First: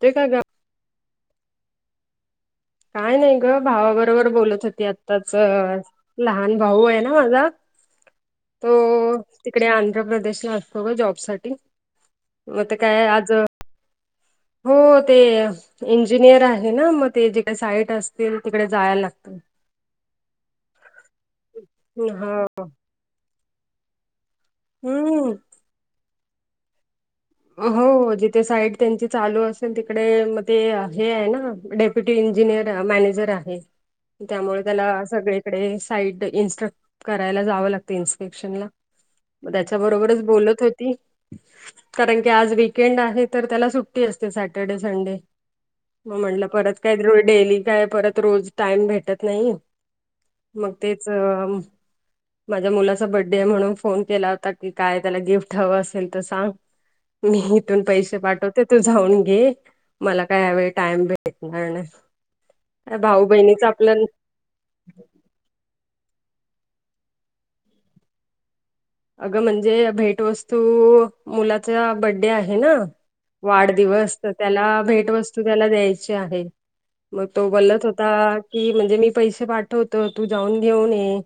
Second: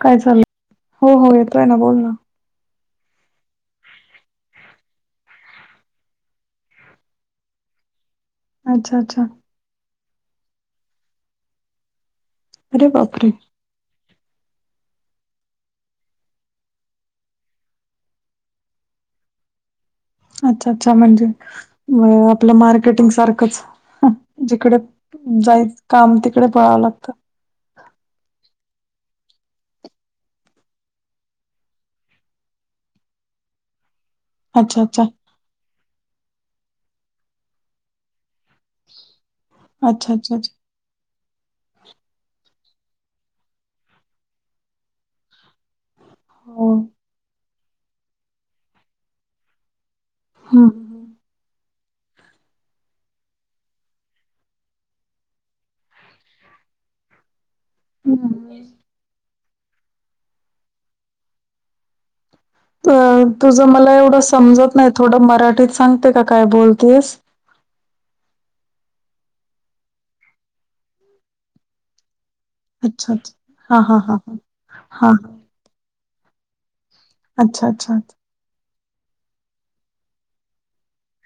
ते काय का ग चाललं हो हो येतोय ना बोल ना काय नाही ग भावाबरोबर बोलत होती आत्ताच लहान भाऊ आहे ना माझा तो अच्छा अच्छा तिकडे आंध्र प्रदेशला असतो ग जॉब साठी मग ते अरे काय बापरे आज हो ते इंजिनियर आहे ना मग ते जिकडे साईट असतील तिकडे जायला लागत [inaudible] अच्छा अच्छा म्हणजे आपलं ह मार्केटिंग सारखंच जिकडे हम्म जाईल काम तिकडे पळावं लागतं हो हो जिथे साईड त्यांची चालू असेल तिकडे मग ते हे आहे ना डेपो फुट इंजिनिअर मॅनेजर आहे त्यामुळे अच्छा त्याला अच्छा सगळीकडे साईड इन्स्ट्रक्ट करायला जावं लागतं इन्स्पेक्शन ला मग त्याच्या अच्छा बरोबरच अच्छा अच्छा बोलत होती कारण की आज वीकेंड आहे तर त्याला सुट्टी असते सॅटर्डे संडे मग म्हटलं परत हो काय डेली काय परत रोज टाइम भेटत नाही हम्म मग तेच माझ्या मुलाचा बड्डे म्हणून फोन केला होता की काय त्याला गिफ्ट हवं असेल तर सांग मी इथून पैसे हम्म पाठवते हम्म. तू जाऊन घे मला कायवेेळी टाइम भेटणार नाही अ भाऊ बहिणीच तुझं मला आपलं एवढं समजत नाही थोडं मराठीत सांगते का काय बोलतेस अगं म्हणजे भेट वस्तू मुलाच्या बड्डे उद्या आहे ना अच्छा अच्छा हा हा हा वाढदिवस तर त्याला भेट हा हा. वस्तू त्याला द्याची आहे मग तो अच्छा बोलत अच्छा होता हम्म की म्हणजे मी पैसे पाठवतो तू जाऊन घेऊन ये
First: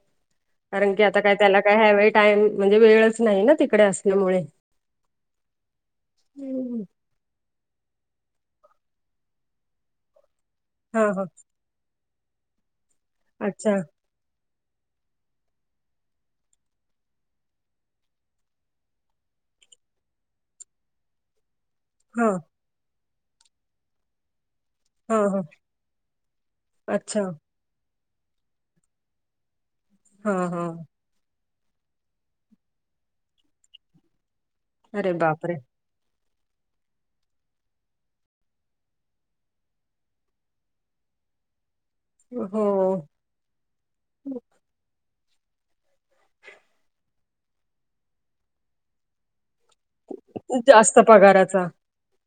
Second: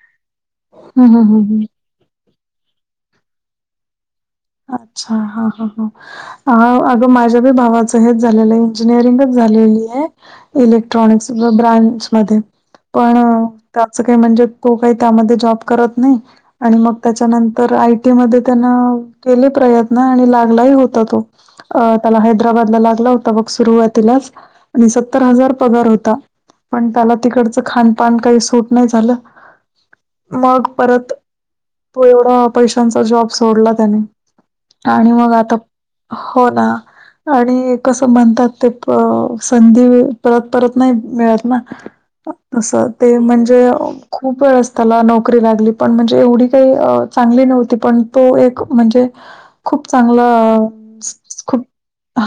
कारण की आता हम्म काय हम्म त्याला काय ह्यावेेळी टाईम म्हणजे वेळच नाही ना तिकडे असल्यामुळे आच्छा हा हा हा अगं माझ्या विभागचं हेच झालेलं इंजीनियरिंग झालेलीये हा हा इलेक्ट्रॉनिक्स व ब्रांच मध्ये पण अच्छा आणि मग त्याच्यानंतर आयटी मध्ये त्यांना केले प्रयत्न आणि लागलाही होता तो त्याला हा हैदराबाद हेला लागला होता बग सुरुवातीलाच सत्तर हा हा. हजार पगार होता पण त्याला अच्छा तीकडंच खानपान काही सूट नाही झालं हा हा मग परत तो एवढा पैशांचा जॉब सोडला त्याने अरे आणि मग बापरे! आता हो ना आणि कसं म्हणतात ते संधी परत परत नाही मिळत ना [unintelligible] तस हो. ते म्हणजे खूप वेळस त्याला नोकरी लागली पण म्हणजे एवढी काही चांगली नव्हती पण तो एक म्हणजे खूप चांगला जास्त पगाराचा. खूप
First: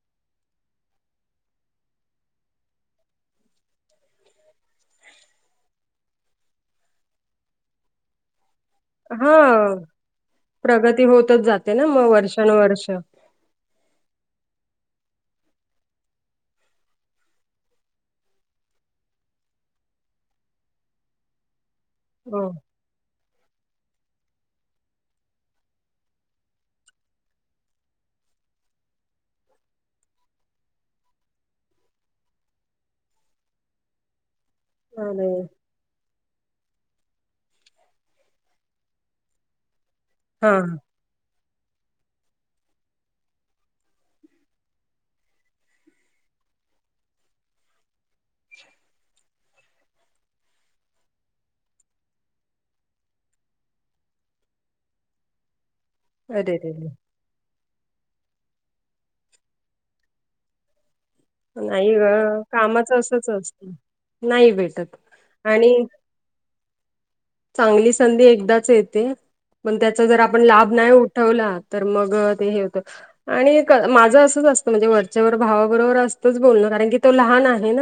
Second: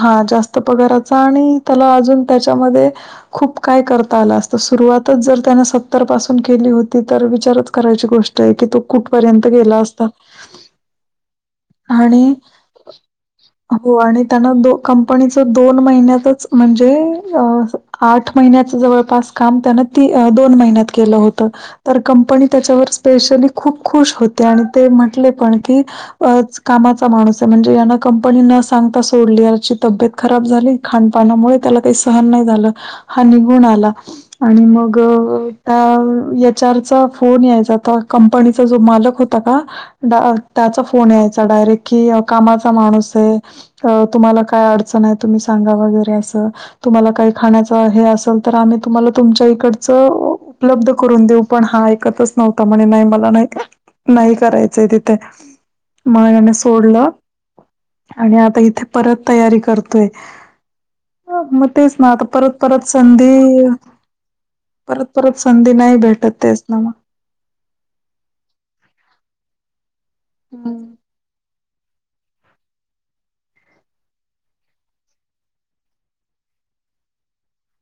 हा जास्त पगाराचा आणि त्याला अजून त्याच्यामध्ये खूप काय करता आलं असत सुरुवातच जर त्याने सत्तर पासून केली होती तर विचारच करायची गोष्ट तैकी तो हा कुठपर्यंत गेला असता प्रगती होतच जाती आणि हो आणि त्यांना दो कंपनीच दोन महिन्यातच म्हणजे आठ महिन्याचं जवळपास काम त्यानं ती दोन महिन्यात केलं होतं तर हो कंपनी त्याच्यावर स्पेशली खूप खुश होते आणि ते म्हटले पण की कामाचा माणूस आहे म्हणजे याना कंपनी न सांगता सोडली याची तब्येत खराब झाली खानपाणामुळे त्याला काही सहन नाही झालं हा निघून आला आणि मग अरे याच्यारचा फोन यायचाता कंपनीचा जो मालक होता का हां त्याचा फोन यायचा डायरेक्ट की कामाचा माणूस आहे अ तुम्हाला काय अडचण आहे तुम्ही सांगा वगैरे असं तुम्हाला काही खाण्याचा हे असेल तर आम्ही तुम्हाला तुमच्या इकडच उपलब्ध करून देऊ पण हा ऐकतच नव्हता म्हणे नाही मला नाही ते नाही करायचंय तिथे मग याने अरेरे! सोडलं आणि आता इथे परत तयारी करतोय मग नाही तेच ना आता गं परत परत कामाचं असंच संधी असतं. नाही भेटत परत परत संधी आणि नाही भेटत तेच ना मग चांगली संधी एकदाच येते पण त्याचा जर आपण लाभ नाही उठवला तर मग ते हे होतं आणि माझं असंच असतं म्हणजे वरच्यावर भावाबरोबर असत ब कारण क तो ल आहे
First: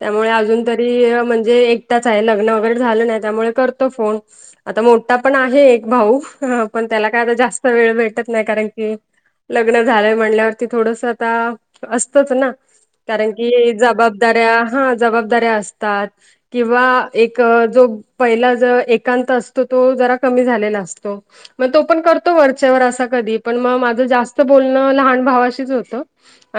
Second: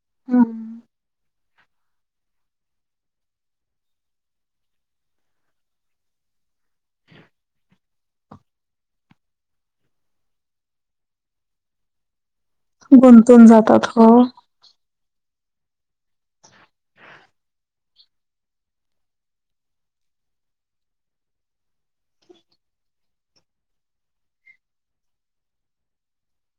त्यामुळे अज हम्म. म्हणजे एकटच आहे लग्न वगैरे झालं नाही त्यामुळे करतो फोन आता मोठा पण आहे एक भाऊ पण त्याला काय आता जास्त वेळ भेटत नाही कारण की लग्न झालंय म्हणल्यावरती थोडस आता असतच ना कारण गुंतून की जातात हो. जबाबदाऱ्या हा जबाबदाऱ्या असतात किंवा एक जो पहिला ज एकांत असतो तो जरा कमी झालेला असतो मग तो पण करतो वरच्यावर असा कधी पण मग माझं जास्त बोलणं लहान भावाशीच होतं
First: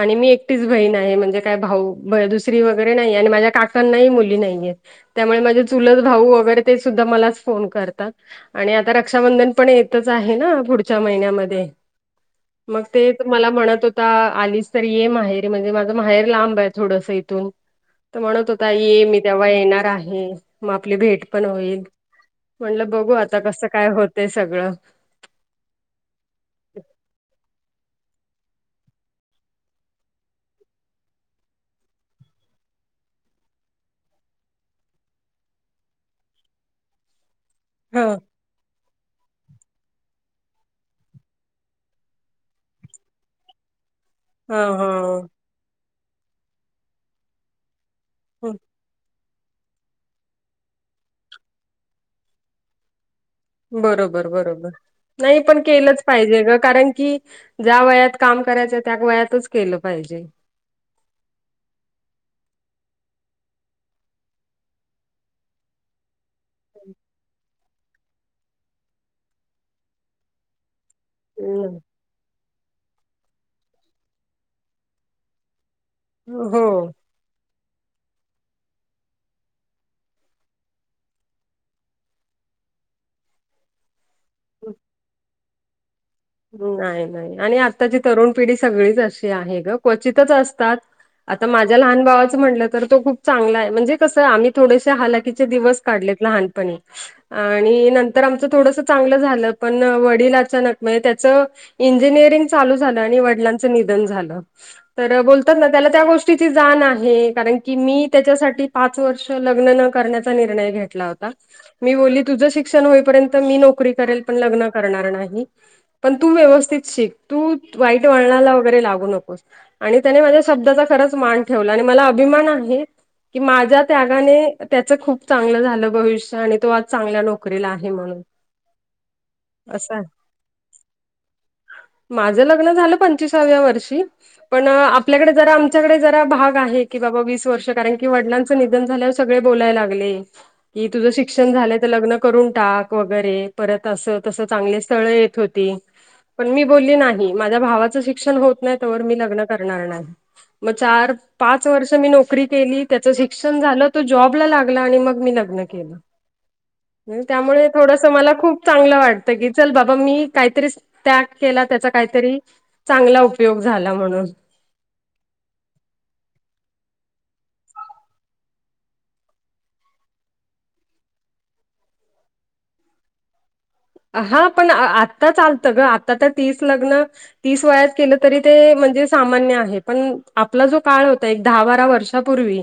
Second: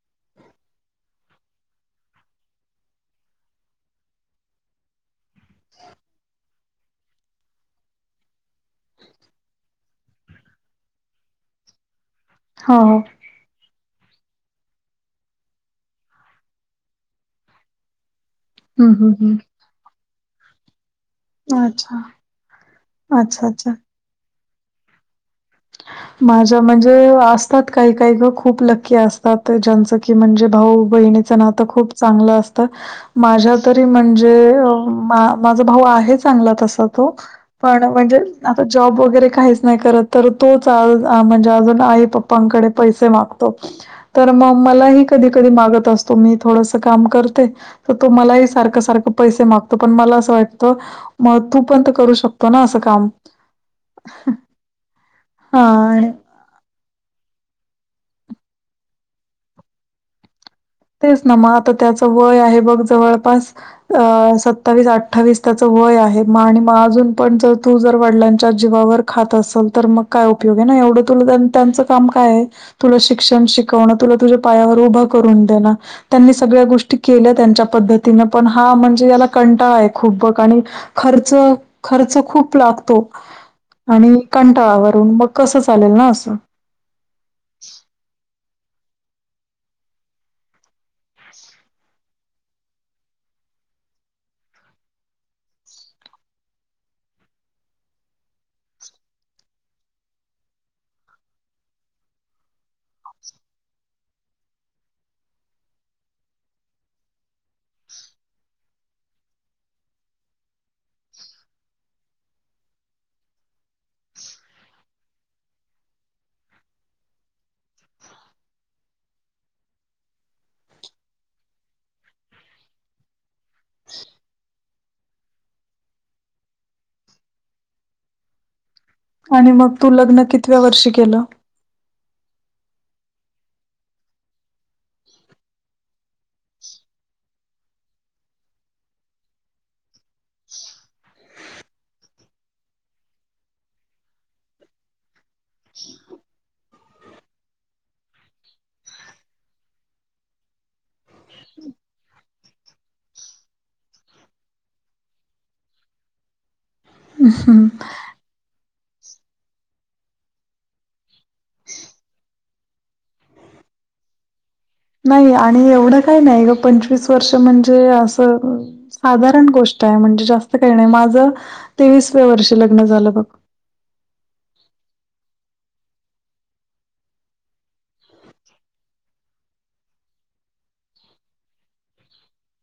आणि मी एक ीच बहीण आहे म्हणजे काय भाऊ दुसरी वगैरे नाही आणि माझ्या काकांनाही मुली नाहीये त्यामुळे माझे चुलत भाऊ वगैरे ते सुद्धा मलाच फोन करतात आणि आता रक्षाबंधन पण येतच आहे ना पुढच्या महिन्यामध्ये हो, मग हो. ते मला म्हणत होता आलीच तर येम आहे म्हणजे माझं माहेर लांब आहे थोडस इथून त म्हणत होता, हं, ये हं, मी हं. तेव्हा येणार आहे, म आपली भेट पण होईल, अच्छा, म्हणलं बघू आता अच्छा, कस अच्छा. काय होतय सगळं माझ्या म्हणजे असतात काही काही ग खूप लक्की असतात, ज्यांचं की म्हणजे भाऊ बहिणीचं ना त खूप चांगलं असतं. माझ्या तरी म्हणजे अ मा माझा भाऊ आहे चांगला तसा तो पण ह म्हणजे आता जॉब वगैरे काहीच नाही करत तर तोच आ अ म्हणजे अजून आई पप्पांकडे पैसे मागतो. तर मग हा मलाही हा कधी कधी मागत असतो, मी थोडस काम करते. त तो मलाही सारखं सारखं पैसे मागतो, पण मला असं वाटत मग तू पण करू शकतो ना असं काम बरोबर बरोबर नाही पण केलंच हां. पाहिजे ग कारण की ज्या वयात काम करायचंय त्या वयातच केलं पाहिजे. तेच ना मग आता त्याच वय आहे बघ जवळपास अ सत्तावीस अठ्ठावीस त्याचं वय आहे. म आणि मग अजून पण जर तू जर वडिलांच्या जीवावर खात असल तर मग काय उपयोग ये ना, एवढं तुला त्यान हम्म. त्यांच काम काय आय, तुला शिक्षण शिकवण, तुला तुझ्या पायावर उभं करून देणं त्यांनी सगळ्या हो गोष्टी केल्या त्यांच्या पद्धतीनं पण हा म्हणजे याला कंटाळा आहे खूप बघ आणि खर्च खर्च खूप लागतो आणि कंटाळा वरून मग कसं चालेल ना असं नाई नाई आणि आत्ताची तरुण पिढी सगळीच अशी आहे ग क्वचितच असतात. आता माझ्या लहान भावाचं म्हणलं तर तो खूप चांगला आहे म्हणजे कसं आम्ही थोडेसे हलाकीचे दिवस काढलेत लहानपणी आणि नंतर आमच थोडस चांगलं झालं पण वडील अचानक म्हणजे त्याचं इंजिनिअरिंग चालू झालं आणि वडिलांचं निधन झालं. तर बोलतात ना त्याला त्या गोष्टीची जाण आहे कारण की मी त्याच्यासाठी पाच वर्ष लग्न न करण्याचा निर्णय घेतला होता. मी बोलली तुझं शिक्षण होईपर्यंत मी नोकरी करेल पण लग्न करणार नाही. पण तू व्यवस्थित शिक, तू वाईट वळणाला वगैरे लागू नकोस. आणि त्याने माझ्या शब्दाचा खरंच मान ठेवला आणि मला अभिमान आहे. की माझ्या त्यागाने त्याच खूप चांगलं झालं भविष्य आणि तो आज चांगल्या नोकरीला आहे म्हणून [inaudible] आणि मग तू असं लग्न कितव्या वर्षी केलं? माझं लग्न झालं पंचवीसाव्या वर्षी पण आपल्याकडे जरा आमच्याकडे जरा भाग आहे की बाबा वीस वर्ष कारण की वडलांचं निधन झाल्या सगळे बोलाय लागले. की तुझं शिक्षण झालय तर लग्न करून टाक वगैरे परत असं तसं चांगले स्थळ येत थोती पण मी बोलली नाही, माझ्या भावाचं शिक्षण होत नाही तोवर मी लग्न करणार नाही. म चार पाच वर्ष मी नोकरी केली, त्याच शिक्षण झालं, तो जॉबला लागला आणि मग मी लग्न केलं. [unintelligible] हम्म. त्यामुळे थोडस मला खूप चांगलं वाटत की चल बाबा मी काहीतरी त्याग केला त्याचा काहीतरी चांगला उपयोग झाला म्हणून नाही आणि एवढं काही नाही ग पंचवीस वर्ष म्हणजे असं साधारण गोष्ट आहे म्हणजे जास्त काही नाही, माझं तेवीसव्या वर्षी लग्न झालं बघ. अहा पण आत्ता चालतं ग, आता तर तीस लग्न तीस वयात केलं तरी ते म्हणजे सामान्य आहे, पण आपला जो काळ होता एक दहा बारा वर्षा [unintelligible] पूर्वी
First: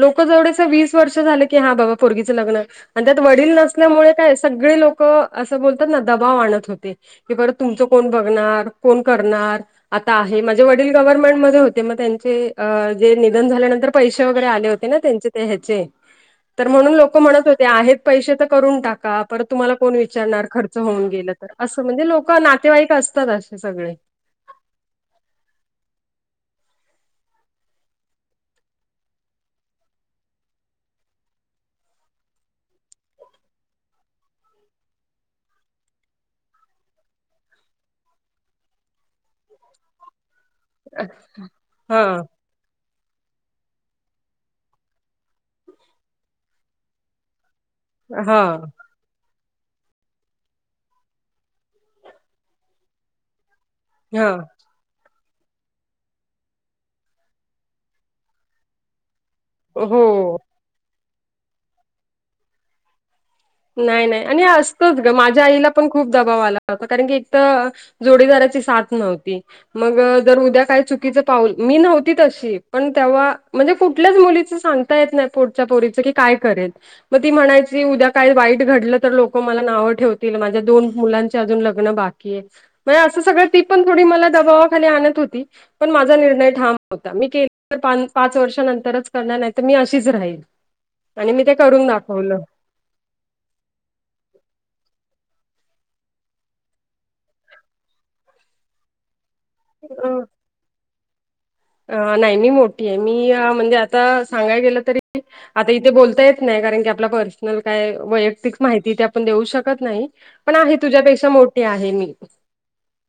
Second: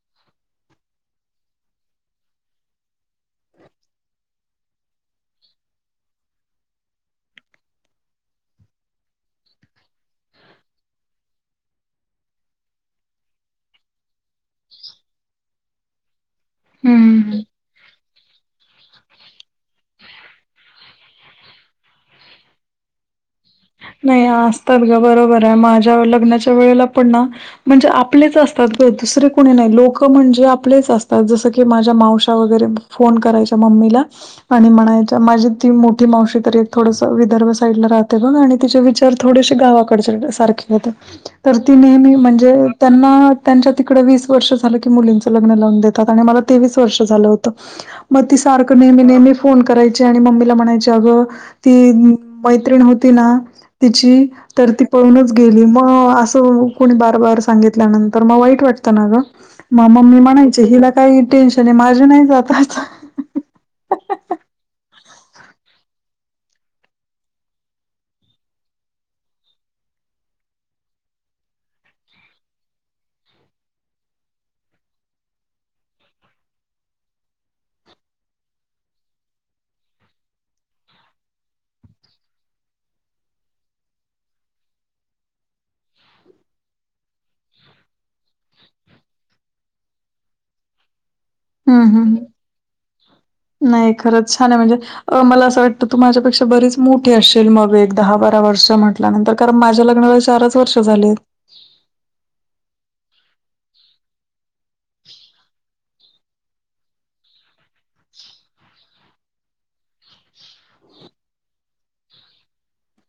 लोक जेवडस वीस वर्ष झालं की हा बाबा पोरगीच लग्न आणि त्यात वडील नसल्यामुळे काय सगळे लोक असं बोलतात ना दबाव आणत होते. की बरं तुमचं कोण बघणार, कोण करणार? आता आहे, माझे वडील गव्हर्नमेंट मध्ये होते मग त्यांचे अ जे निधन झाल्यानंतर पैसे वगैरे आले हो ते ना त्यांचे ते ह्याचे तर म्हणून लोक हम्म. म्हणत होते आहेत पैसे तर करून टाका परत तुम्हाला कोण विचार वीचाणार खर्च होऊन गेलं तर असं म्हणजे लोक नातेवाईक असतात असे सगळे.... नाही असतात ग बरोबर आहे माझ्या लग्नाच्या वेळेला पण ना म्हणजे आपलेच असतात दुसरे कोणी नाही लोक म्हणजे आपलेच असतात जसं की माझ्या मावश वगैरे... फोन करायचा मम्मीला... आणि म्हणायच्या माझी ती मोठी मावशी तरी एक थोडस विदर्भ साईड ला राहते बघ आणि... तिचे विचार थोडेसे गावाकडचे सारखे होते तर ती हा नेहमी म्हणजे... त्यांना त्यांच्या तिकडे वीस वर्ष झालं की मुलींचं लग्न लावून देतात आणि मला तेवीस वर्ष झालं होतं.... मग ती हा सारख नेहमी नेहमी.... फोन करायचे आणि मम्मीला म्हणायचे अगं ती मैत्रीण होती ना.... तिची हा तर ती.... पळूनच गेली मग असं कोणी बार बार सांगितल्यानंतर मग वाईट वाटतं ना ग..... म मम्मी हो म्हणायची हिला काही टेन्शन आहे माझे नाही जातच आता.... नाही नाही आणि असतंच ग माझ्या आईला पण खूप दबाव आला होता कारण की एक तर.... जोडीदाराची साथ नव्हती... मग जर उद्या काय चुकीच पाऊल मी नव्हती तशी पण तेव्हा म्हणजे कुठल्याच मुलीच सांग... सांगता येत नाही पोटच्या पोरीचं ती काय करेल ती म्हणायची उद्या.... काही वाईट घडलं तर लोक मला नावं ठेवतील माझ्या दोन मुलांचे अजून लग्न बाकी आहे... म्हण असं सगळं ती पण थोडी मला दबावाखाली आणत होती.... पण माझा निर्णय ठाम होता मी के तर पाच वर्षंतरच करणार नाही तर मी अशीच राहील.... आणि मी ते हम्म करून हम्म दाखवलं.... नाही खरंच छान आहे म्हणजे.... मला असं वाटतं तू माझ्यापेक्षा बरीच मोठी असशल मग एक दहा बारा वर्ष म्हट.... नंतर कारण माझ्या अ लग्नाला चारच वर्ष झाले... अ नाही मी मोठी आहे मी म्हणजे आता सांगाय गेलं तरी... आता इथे बोलता येत नाही कारण की आपला पर्सनल काय वैयक्तिक माहिती तेे आपण देऊ शकत नाही.... पण आहे तुझ्यापेक्षा मोठे आहे मी....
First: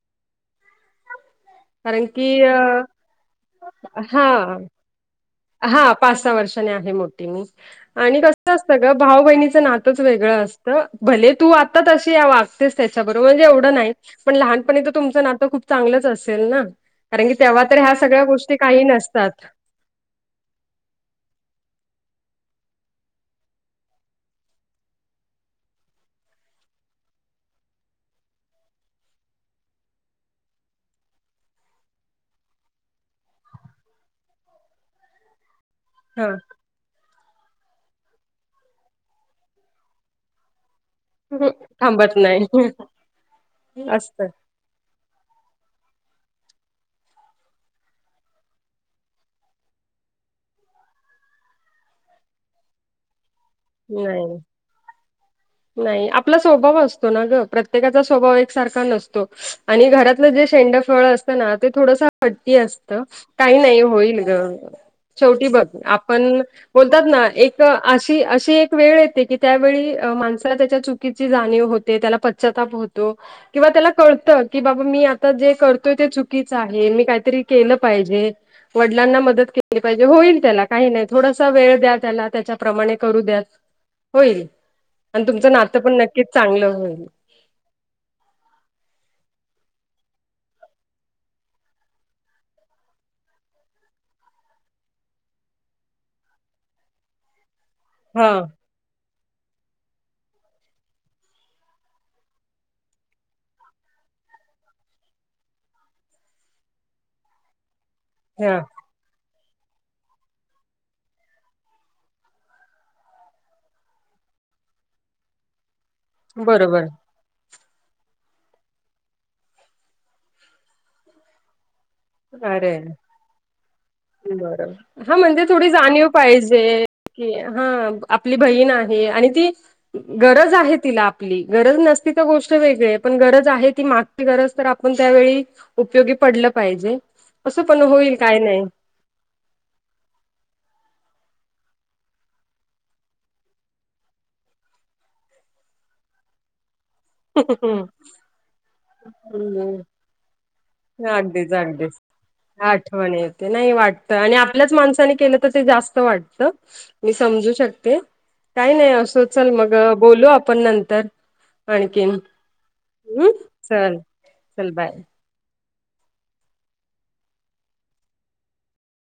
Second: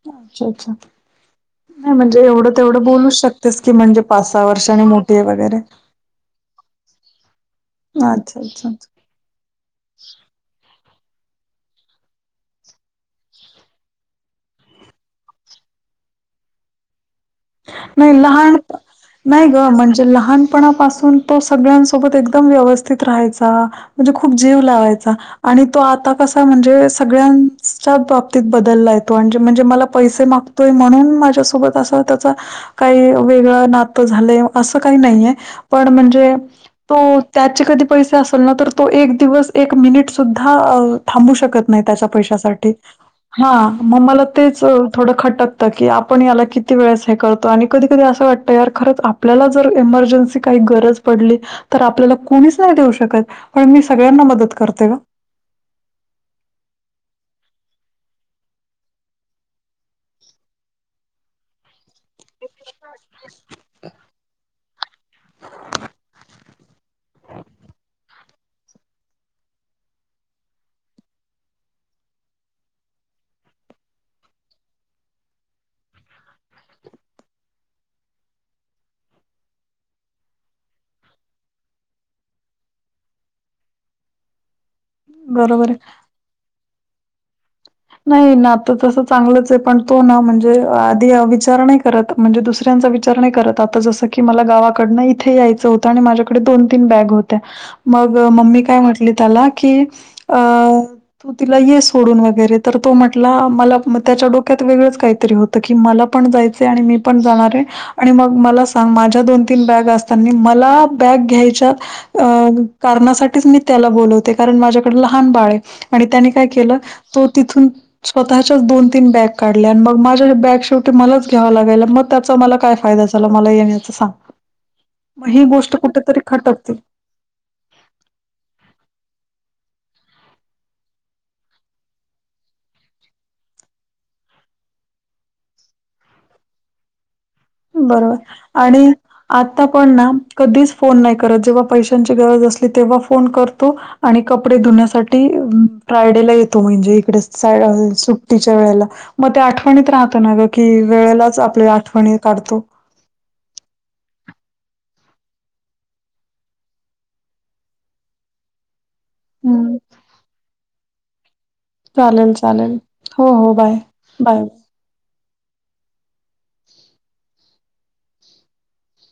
अच्छा अच्छा नाही कारण म्हणजे की एवढं तेवढं बोलू शकत.... तेच की म्हणजे हा पाचहा वर्षानी.... हा पाच सहा वर्षानी आहे मोठी मी आणि अच्छा, कस अच्छा. असतं ग... भाऊ बहिणीचं नातंच वेगळं असतं भले तू आता तशी वागतेस त्याच्याबरोबर म्हणजे एवढं नाही.... पण लहानपणी तर तुमचं नातं खूप चांगलंच असेल ना कारण की.... तेव्हा तर ह्या नाही सगळ्या गोष्टी लहान काही नसतात..... नाही ग म्हणजे लहानपणापासून तो सगळ्यांसोबत एकदम व्यवस्थित राहायचा..... म्हणजे खूप जीव लावायचा..... आणि तो आता कसा म्हणजे सगळ्यांच्या बाबतीत बदलला येतो आणि म्हणजे मला पैसे मागतो... य म्हणून माझ्यासोबत असा.... काही वेगळं नातं झालं असं काही नाहीये पण म्हणजे.... हा तो त्याचे कधी पैसे असल ना तर तो एक दिवस एक मिनिट सुद्धा..... थांबू शकत नाही त्याच्या थांबत नाही पैशासाठी हा मग असत मला ते... थोडं खटकतं की आपण याला किती वेळेस.... ते करतो आणि कधी कधी असं वाटतं यार खरंच आपल्याला जर एमर्जन्सी काही गरज पडली.... तर आपल्याला कोणीच नाही देऊ शकत पण मी सगळ्यांना नाही. मदत करते ग? नाही आपला स्वभाव असतो ना ग प्रत्येकाचा स्वभाव एकसारखा नसतो..... आणि घरातलं जे शेंड फळ असतं ना ते थोडस... हट्टी असत काही नाही होईल ग शेवटी बघ आपण... बोलतात ना एक अशी अशी एक वेळ येते की त्यावेळी मान..... त्याच्या चुकीची जाणीव होते त्याला पश्चताप होतो..... किंवा त्याला कळतं की बाबा मी आता जे करतोय ते चुकीच आहे मी काहीतरी केलं पाहिजे.... वडिलांना मदत केली पाहिजे होईल त्याला काही नाही थोडासा वेळ द्या त्याला त्याच्याप्रमाणे करू द्या..... होईल आणि तुमचं बरोबर आहे. नातं पण नक्कीच चांगलं होईल नाही ना आता तसं चांगलंच आहे पण तो ना म्हणजे आधी विचार नाही करत म्हणजे दुसऱ्यांचा विचारणे करत आता जसं की मला गावाकडनं इथे यायचं होतं आणि माझ्याकडे दोन तीन बॅग होत तर मग हा मम्मी काय म्हटली त्याला की अ तू तिला ये सोडून वगैरे तर तो म्हटला मला त्याच्या डोक्यात वेगळंच काहीतरी होतं की मला पण जायचंय आणि मी पण जाणार आहे आणि मग हा मला सांग माझ्या दोन तीन बॅग असतानी मला बॅग घ्यायच्या अ कारणासाठीच मी त्याला बोलवते कारण माझ्याकडे लहान बाळ आहे आणि त्यानी काय केलं बरोबर तो तिथून स्वतःच्याच दोन तीन बॅग काढले आणि मग माझ्या बॅग शेवटी मलाच घ्यावा लागायला मग त्याचा मला काय अरे फायदा झाला मला येण्या याच सांग बरोबर. हा मग ही म्हणजे थोडी गोष्ट जाणीव कुठेतरी खटपतील पाहिजे हा आपली बहीण आहे आणि ती गरज आहे तिला आपली गरज नसती तर गोष्ट वेगळी पण गरज आहे ती माग गरज तर आपण त्यावेळी उपयोगी पडलं पाहिजे असं पण बरोबर होईल काय नाही. आणि आता पण ना कधीच फोन नाही करत जेव्हा पैशांची गरज असली तेव्हा फोन करतो आणि कपडे धुण्यासाठी फ्रायडे ला येत तो म्हणजे इकडे सुट्टीच्या वेळेला मग ते आठवणीत राहतो ना ग कि वेळेलाच आपल्या आठवणी काढतो आठव नाही वाटत आणि आपल्याच माणसाने केलं तर ते जास्त वाटत मी समजू शकते काही नाही असं चल मग हं, बोलू आपण नंतर आणखीन चालेल, चालेल. हो, हो. बाय. चल बाय. चल बाय [inaudible]